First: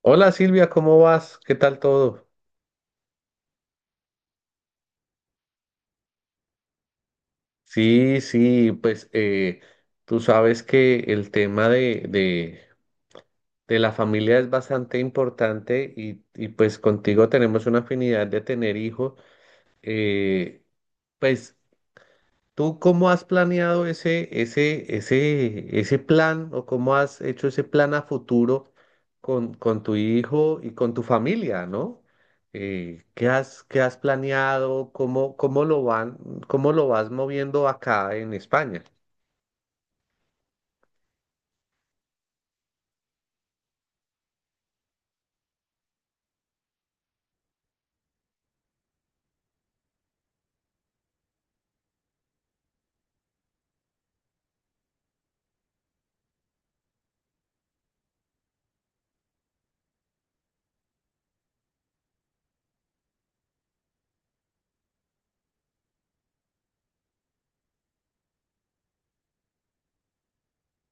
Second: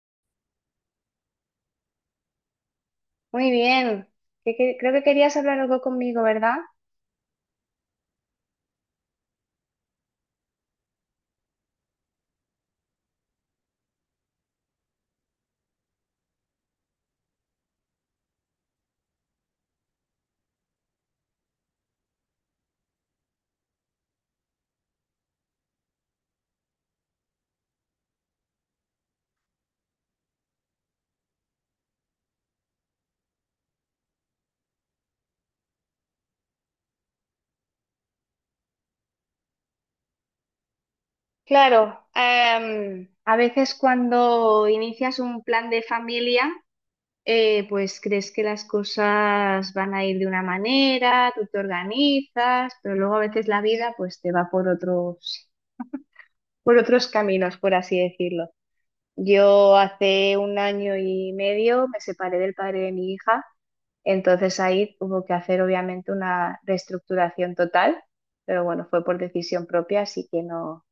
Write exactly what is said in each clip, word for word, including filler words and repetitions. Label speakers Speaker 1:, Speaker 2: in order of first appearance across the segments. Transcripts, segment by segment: Speaker 1: Hola Silvia, ¿cómo vas? ¿Qué tal todo?
Speaker 2: Muy bien. Que- que- creo que querías hablar algo conmigo, ¿verdad?
Speaker 1: Sí, sí, pues eh, tú sabes que el tema de, de, de la familia es bastante importante y, y pues contigo tenemos una afinidad de tener hijos. Eh, pues ¿tú cómo has planeado ese, ese, ese, ese plan o cómo has hecho ese plan a futuro con, con tu hijo y con tu familia, ¿no? Eh, ¿qué has, qué has planeado? ¿Cómo, cómo lo van, cómo lo vas moviendo acá en España?
Speaker 2: Claro, em, a veces cuando inicias un plan de familia, eh, pues crees que las cosas van a ir de una manera, tú te organizas, pero luego a veces la vida pues te va por otros, por otros caminos, por así decirlo. Yo hace un año y medio me separé del padre de mi hija. Entonces ahí hubo que hacer obviamente una reestructuración total, pero bueno, fue por decisión propia, así que no,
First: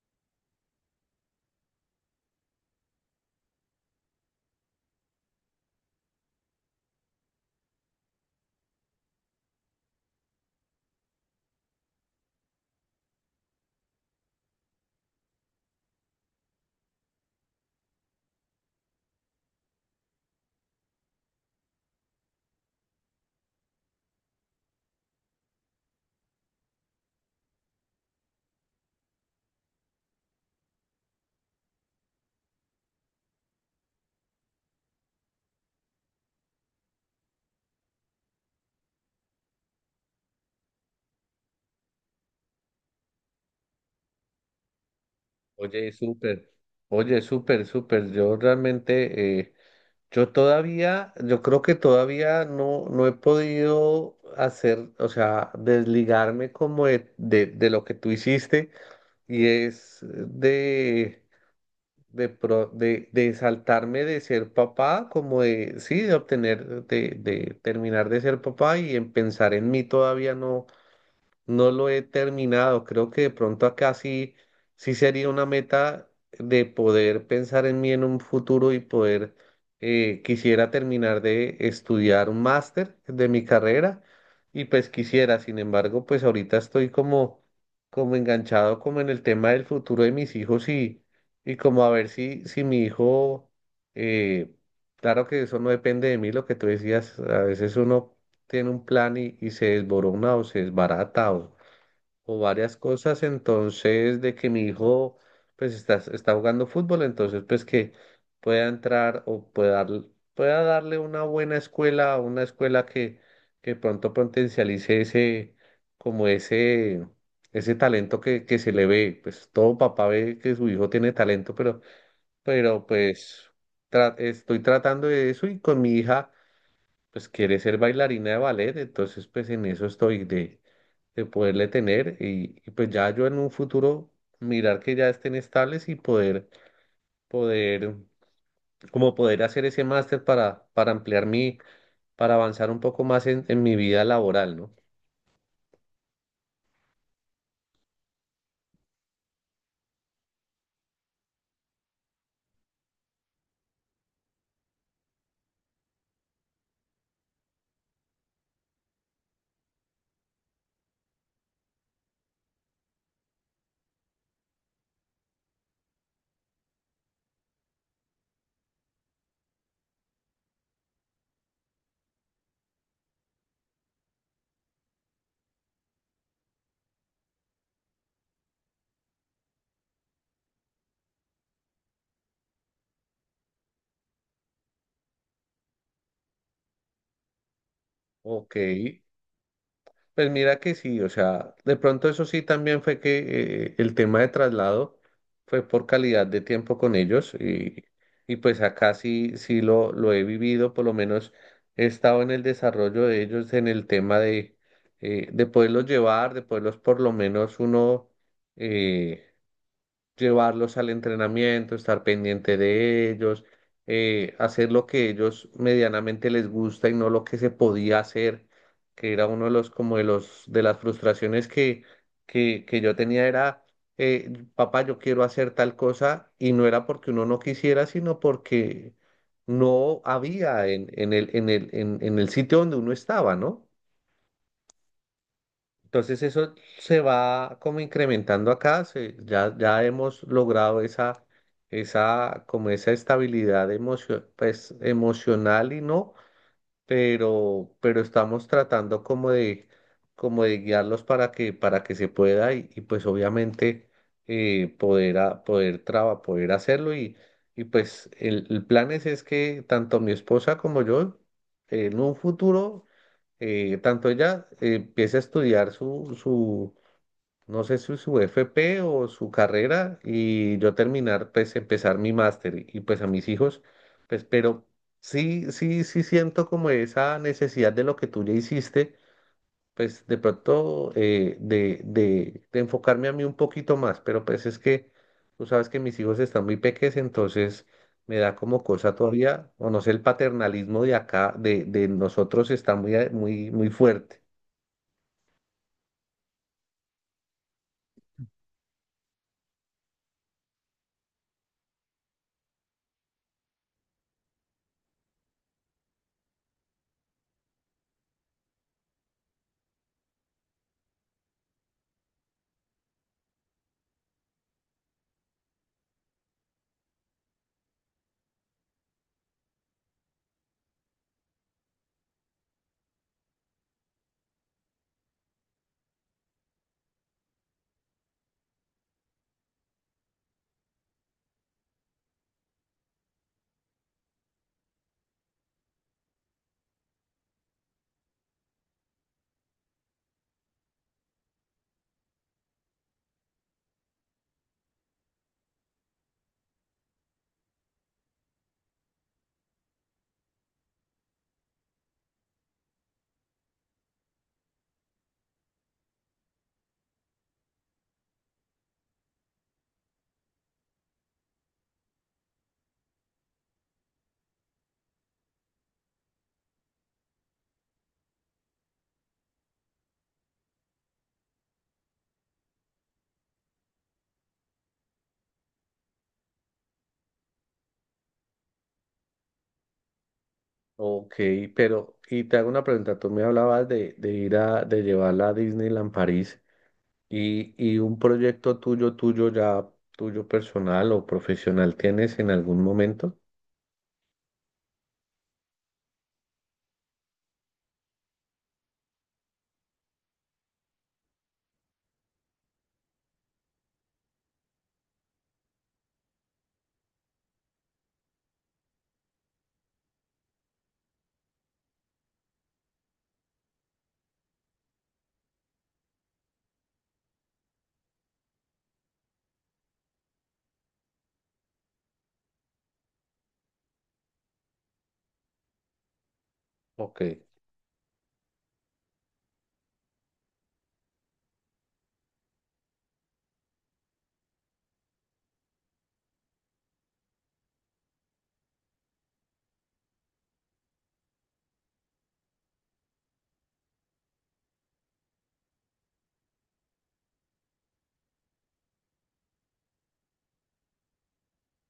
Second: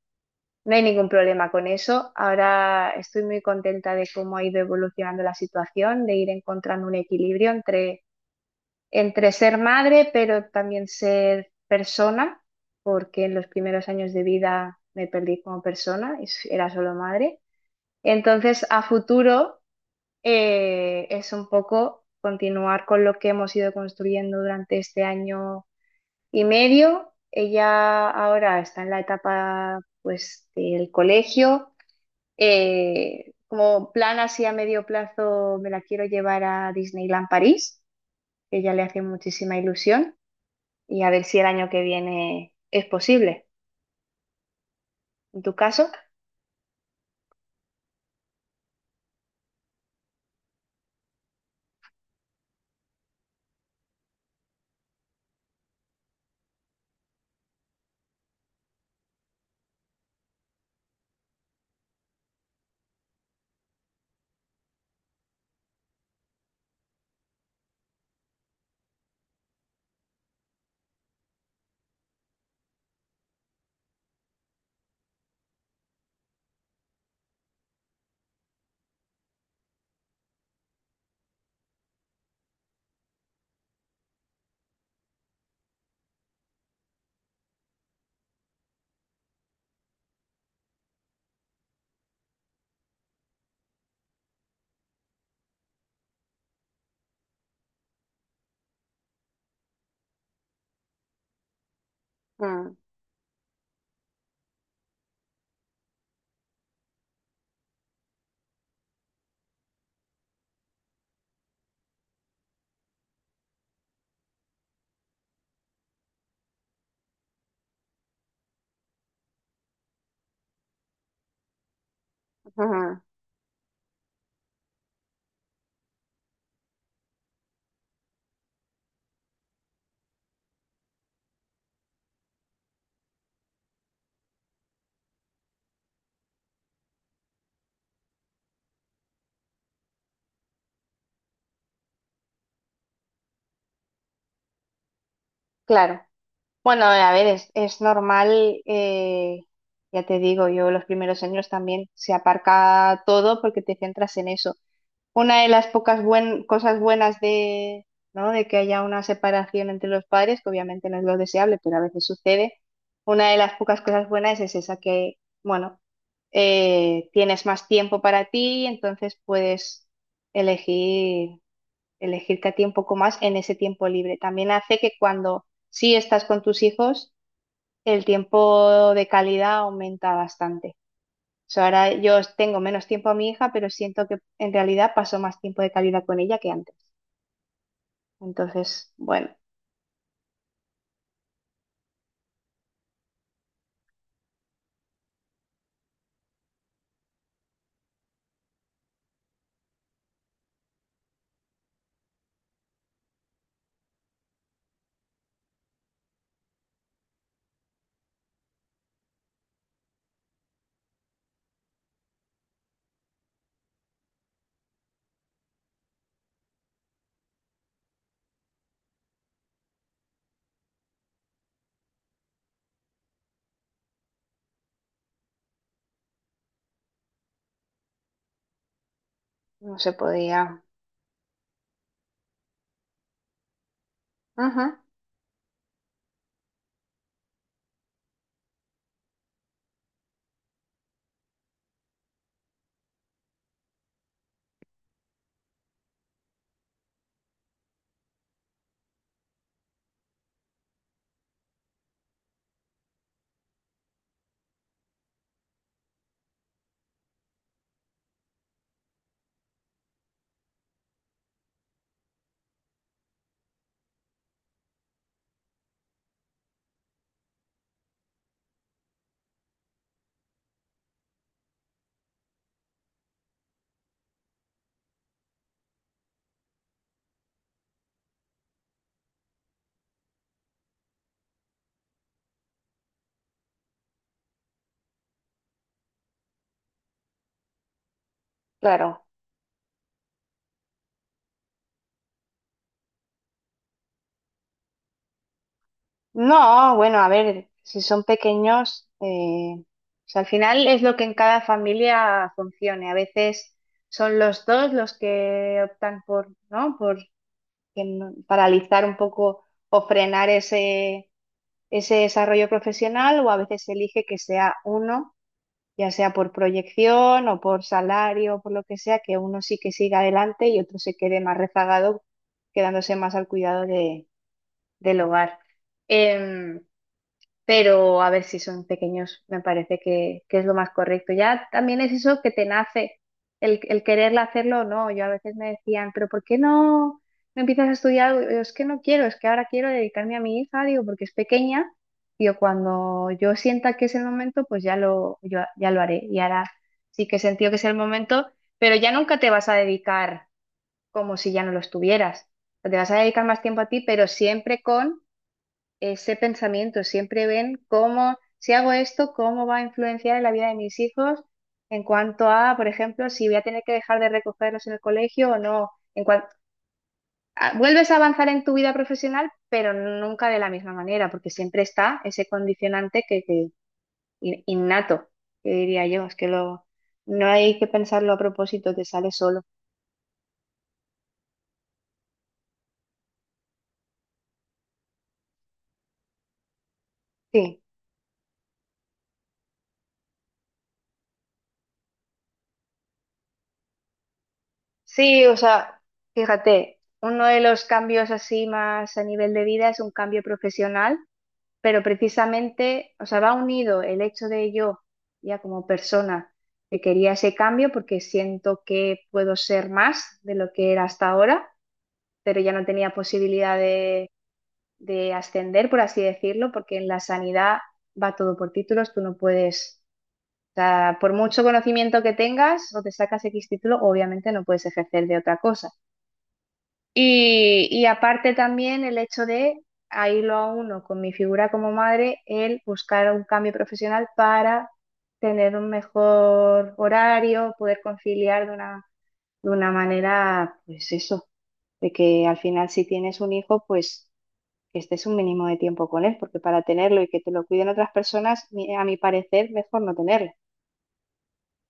Speaker 2: no hay ningún problema con eso. Ahora estoy muy contenta de cómo ha ido evolucionando la situación, de ir encontrando un equilibrio entre, entre ser madre, pero también ser persona, porque en los primeros años de vida me perdí como persona, y era solo madre. Entonces, a futuro eh, es un poco continuar con lo que hemos ido construyendo durante este año y medio. Ella ahora está en la etapa, pues, del colegio. Eh, como plan así a medio plazo, me la quiero llevar a Disneyland París, que ella le hace muchísima ilusión, y a ver si el año que viene es posible. ¿En tu caso?
Speaker 1: Oye, súper, oye, súper, súper. Yo realmente, eh, yo todavía, yo creo que todavía no, no he podido hacer, o sea, desligarme como de, de de lo que tú hiciste y es de, de, pro- de, de saltarme de ser papá, como de, sí, de obtener, de, de terminar de ser papá y en pensar en mí todavía no. No lo he terminado. Creo que de pronto acá sí, sí sería una meta de poder pensar en mí en un futuro y poder, eh, quisiera terminar de estudiar un máster de mi carrera y pues quisiera, sin embargo, pues ahorita estoy como, como enganchado como en el tema del futuro de mis hijos y, y como a ver si, si mi hijo, eh, claro que eso no depende de mí, lo que tú decías, a veces uno tiene un plan y, y se desborona o se desbarata o, o varias
Speaker 2: Mm.
Speaker 1: cosas, entonces de que mi hijo pues está, está jugando fútbol, entonces pues que pueda entrar o pueda, dar- pueda darle una buena escuela, una escuela que, que pronto potencialice ese, como ese, ese talento que, que se le ve, pues todo papá ve que su hijo tiene talento, pero, pero
Speaker 2: Ujú.
Speaker 1: pues tra- estoy tratando de eso y con mi hija pues quiere ser bailarina de ballet, entonces pues en eso estoy de, de poderle tener y, y, pues ya yo en un futuro mirar que ya estén estables y poder, poder, como poder hacer ese máster para, para ampliar mi, para avanzar un poco más en, en mi vida laboral, ¿no?
Speaker 2: Claro. Bueno, a ver, es, es normal, eh, ya te digo, yo los primeros años también se aparca todo porque te centras en eso. Una de las pocas buen- cosas buenas de, ¿no?, de que haya una separación entre los padres, que obviamente no es lo deseable, pero a veces sucede, una de las pocas cosas buenas es esa que, bueno, eh, tienes más tiempo para ti, entonces puedes elegir, elegirte a ti un poco más en ese tiempo libre. También hace que cuando sí estás con tus hijos, el tiempo de calidad aumenta bastante. O sea, ahora yo tengo menos tiempo a mi hija, pero siento que en realidad paso más tiempo de calidad con ella que antes.
Speaker 1: Ok,
Speaker 2: Entonces, bueno,
Speaker 1: pues mira que sí, o sea, de pronto eso sí también fue que eh, el tema de traslado fue por calidad de tiempo con ellos y, y pues acá sí, sí lo, lo he vivido, por lo menos he estado en el desarrollo de ellos en el tema de, eh, de poderlos llevar, de poderlos por lo menos uno... eh, llevarlos al entrenamiento, estar pendiente de ellos, eh, hacer lo que ellos medianamente les gusta y no lo que se podía hacer, que era uno de los, como de los, de las frustraciones que, que, que yo tenía era, eh, papá, yo quiero hacer tal cosa y no era porque uno no quisiera, sino porque
Speaker 2: no se
Speaker 1: no
Speaker 2: podía.
Speaker 1: había en, en el, en el, en en el sitio donde uno estaba, ¿no?
Speaker 2: Ajá,
Speaker 1: Entonces eso se va como incrementando acá, se- ya, ya hemos logrado esa, esa, como esa estabilidad emocio- pues, emocional y no pero, pero estamos tratando como de, como de guiarlos para que, para que se pueda y, y pues obviamente eh, poder, a- poder, traba, poder hacerlo y, y pues el, el plan es, es que tanto mi esposa como yo en un futuro, eh, tanto ella eh, empiece a estudiar su, su, no sé si su F P o su carrera y yo terminar, pues empezar mi máster y pues a mis hijos, pues pero sí, sí, sí siento como esa necesidad de lo que tú ya hiciste, pues de pronto eh, de, de, de enfocarme a mí un poquito más, pero pues es que tú sabes que mis hijos están muy pequeños, entonces me da como cosa
Speaker 2: claro.
Speaker 1: todavía, o no sé, el paternalismo de acá, de, de nosotros está muy, muy, muy fuerte.
Speaker 2: No, bueno, a ver, si son pequeños, eh, o sea, al final es lo que en cada familia funcione. A veces son los dos los que optan por, ¿no?, por que no- paralizar un poco o frenar ese ese desarrollo profesional, o a veces se elige que sea uno, ya sea por proyección o por salario o por lo que sea, que uno sí que siga adelante y otro se quede más rezagado, quedándose más al cuidado de- del hogar. Em, pero a ver, si son pequeños, me parece que, que es lo más correcto. Ya también es eso que te nace, el, el quererla hacerlo o no. Yo a veces me decían, pero ¿por qué no, no empiezas a estudiar algo? Y Yo, es que no quiero, es que ahora quiero dedicarme a mi hija, digo, porque es pequeña. Digo, cuando yo sienta que es el momento, pues ya lo, yo, ya lo haré. Y ahora sí que he sentido que es el momento, pero ya nunca te vas a dedicar como si ya no lo estuvieras. Te vas a dedicar más tiempo a ti, pero siempre con ese pensamiento, siempre ven cómo, si hago esto, cómo va a influenciar en la vida de mis hijos en cuanto a, por ejemplo, si voy a tener que dejar de recogerlos en el colegio o no. En cuan- a- vuelves a avanzar en tu vida profesional, pero nunca de la misma manera, porque siempre está ese condicionante que, que in- innato, que diría yo, es que lo, no hay que pensarlo a propósito, te sale solo.
Speaker 1: Ok, pero, y te hago una pregunta, tú me hablabas de, de ir a, de llevarla a Disneyland París y,
Speaker 2: Sí,
Speaker 1: y un proyecto tuyo, tuyo ya, tuyo personal o profesional, ¿tienes en algún momento?
Speaker 2: sí, o sea, fíjate, uno de los cambios así más a nivel de vida es un cambio profesional, pero precisamente, o sea, va unido el hecho de yo, ya como persona, que quería ese cambio porque siento que puedo ser más de lo que era hasta ahora, pero ya no tenía posibilidad de, de ascender, por así decirlo, porque en la sanidad va todo por títulos, tú no puedes, o sea, por mucho conocimiento que tengas o te sacas X título, obviamente no puedes ejercer de otra cosa.
Speaker 1: Ok,
Speaker 2: Y, y aparte también el hecho de, ahí lo uno con mi figura como madre, el buscar un cambio profesional para tener un mejor horario, poder conciliar de una, de una manera, pues eso, de que al final si tienes un hijo, pues que estés un mínimo de tiempo con él, porque para tenerlo y que te lo cuiden otras personas, mi- a mi parecer, mejor no tenerlo.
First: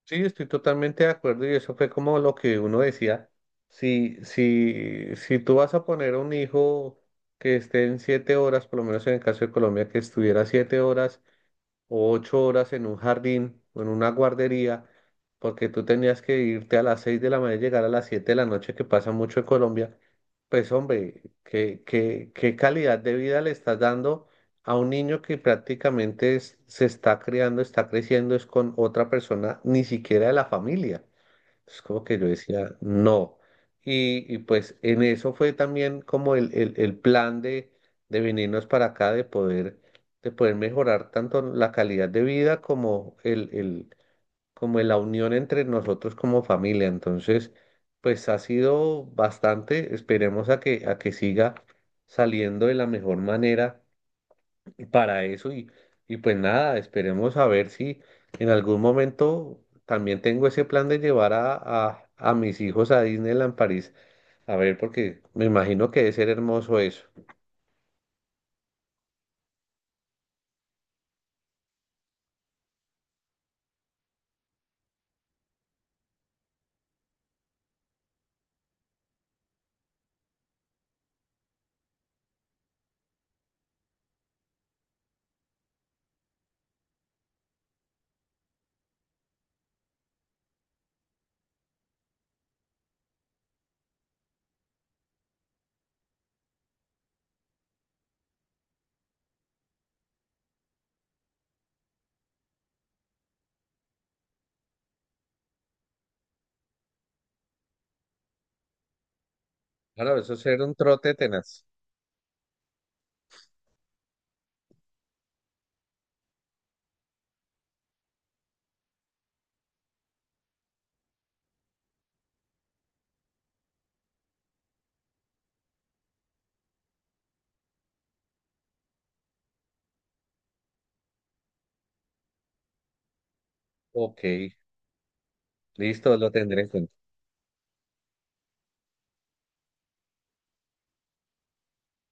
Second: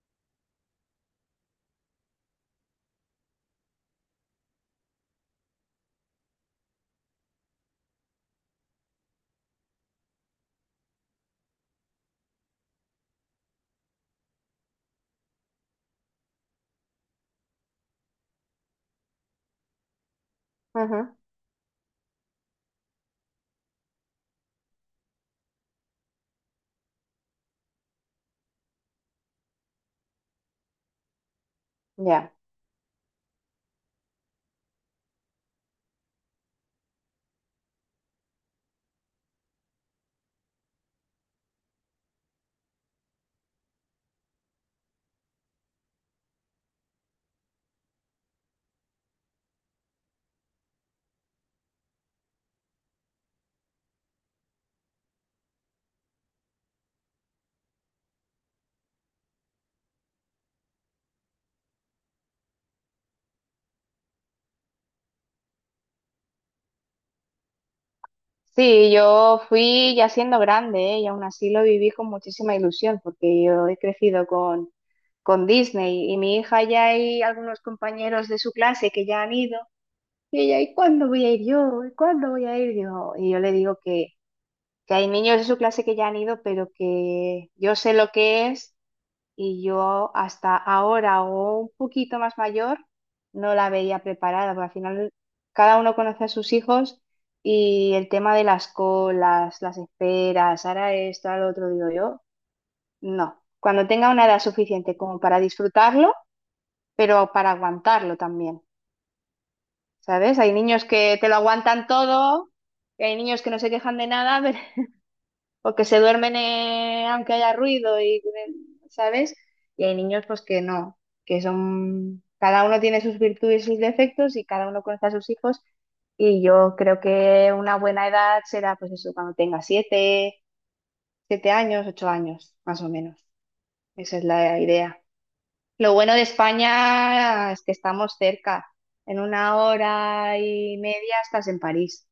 Speaker 1: sí, estoy totalmente de acuerdo y eso fue como lo que uno decía, si, si, si tú vas a poner a un hijo que esté en siete horas, por lo menos en el caso de Colombia, que estuviera siete horas o ocho horas en un jardín o en una guardería, porque tú tenías que irte a las seis de la mañana y llegar a las siete de la noche, que pasa mucho en Colombia, pues
Speaker 2: Ujú.
Speaker 1: hombre, ¿qué, qué, qué calidad de vida le estás dando a un niño que prácticamente es- se está criando, está creciendo, es con otra persona, ni siquiera de la familia? Es como que yo
Speaker 2: Ya.
Speaker 1: decía, no. Y, y pues en eso fue también como el, el, el plan de, de venirnos para acá, de poder, de poder mejorar tanto la calidad de vida como el, el, como la unión entre nosotros como familia. Entonces, pues ha sido bastante, esperemos a que, a que siga saliendo de la mejor manera para eso y, y pues nada, esperemos a ver si en algún momento también tengo ese plan de llevar a, a, a mis hijos a Disneyland París, a ver, porque me imagino que debe ser hermoso eso.
Speaker 2: Sí, yo fui ya siendo grande, ¿eh? Y aún así lo viví con muchísima ilusión, porque yo he crecido con, con Disney, y mi hija ya hay algunos compañeros de su clase que ya han ido, y ella, ¿y cuándo voy a ir yo? ¿Y cuándo voy a ir yo? Y yo le digo que, que hay niños de su clase que ya han ido, pero que yo sé lo que es y yo hasta ahora o un poquito más mayor no la veía preparada, porque al final cada uno conoce a sus hijos y el tema de las colas, las esperas, ahora esto, ahora lo otro, digo yo, no. Cuando tenga una edad suficiente como para disfrutarlo, pero para aguantarlo también,
Speaker 1: Claro, eso
Speaker 2: ¿sabes?
Speaker 1: es
Speaker 2: Hay
Speaker 1: ser un
Speaker 2: niños
Speaker 1: trote
Speaker 2: que te lo
Speaker 1: tenaz.
Speaker 2: aguantan todo, y hay niños que no se quejan de nada, pero o que se duermen eh, aunque haya ruido y, ¿sabes? Y hay niños pues que no, que son, cada uno tiene sus virtudes y sus defectos y cada uno conoce a sus hijos y yo creo que una buena edad será pues eso, cuando tenga siete, siete años, ocho años, más o menos. Esa
Speaker 1: Ok,
Speaker 2: es la idea. Lo bueno
Speaker 1: listo,
Speaker 2: de
Speaker 1: lo tendré en cuenta.
Speaker 2: España es que estamos cerca. En una hora y media estás en París.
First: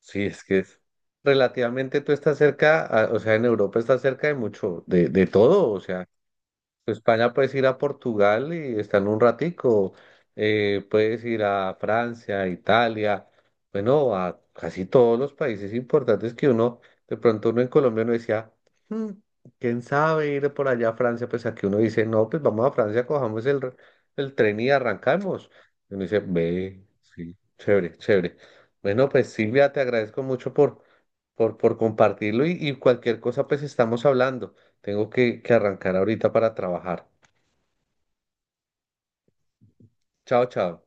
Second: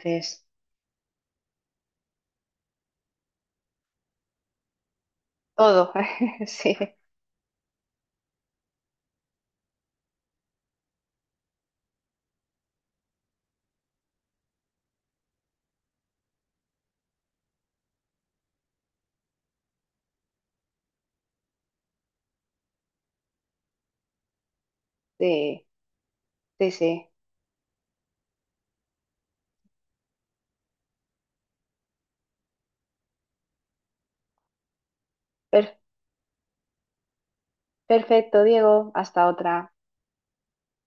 Speaker 1: Sí, es que es relativamente tú estás cerca, a- o sea, en Europa estás cerca de mucho, de, de todo, o
Speaker 2: todo.
Speaker 1: sea.
Speaker 2: Sí,
Speaker 1: España puedes ir a Portugal y estar un ratico, eh, puedes ir a Francia, Italia, bueno, a casi todos los países importantes que uno, de pronto uno en Colombia no decía, "Hmm, quién sabe ir por allá a Francia, pues aquí uno dice, no, pues vamos a Francia, cojamos el, r- el tren y arrancamos.
Speaker 2: sí,
Speaker 1: Y uno dice,
Speaker 2: sí,
Speaker 1: ve,
Speaker 2: sí.
Speaker 1: sí, chévere, chévere. Bueno, pues Silvia, te agradezco mucho por, por, por compartirlo y, y cualquier cosa, pues estamos hablando. Tengo que, que
Speaker 2: Pero-
Speaker 1: arrancar ahorita para trabajar.
Speaker 2: Perfecto, Diego. Hasta otra.
Speaker 1: Chao, chao.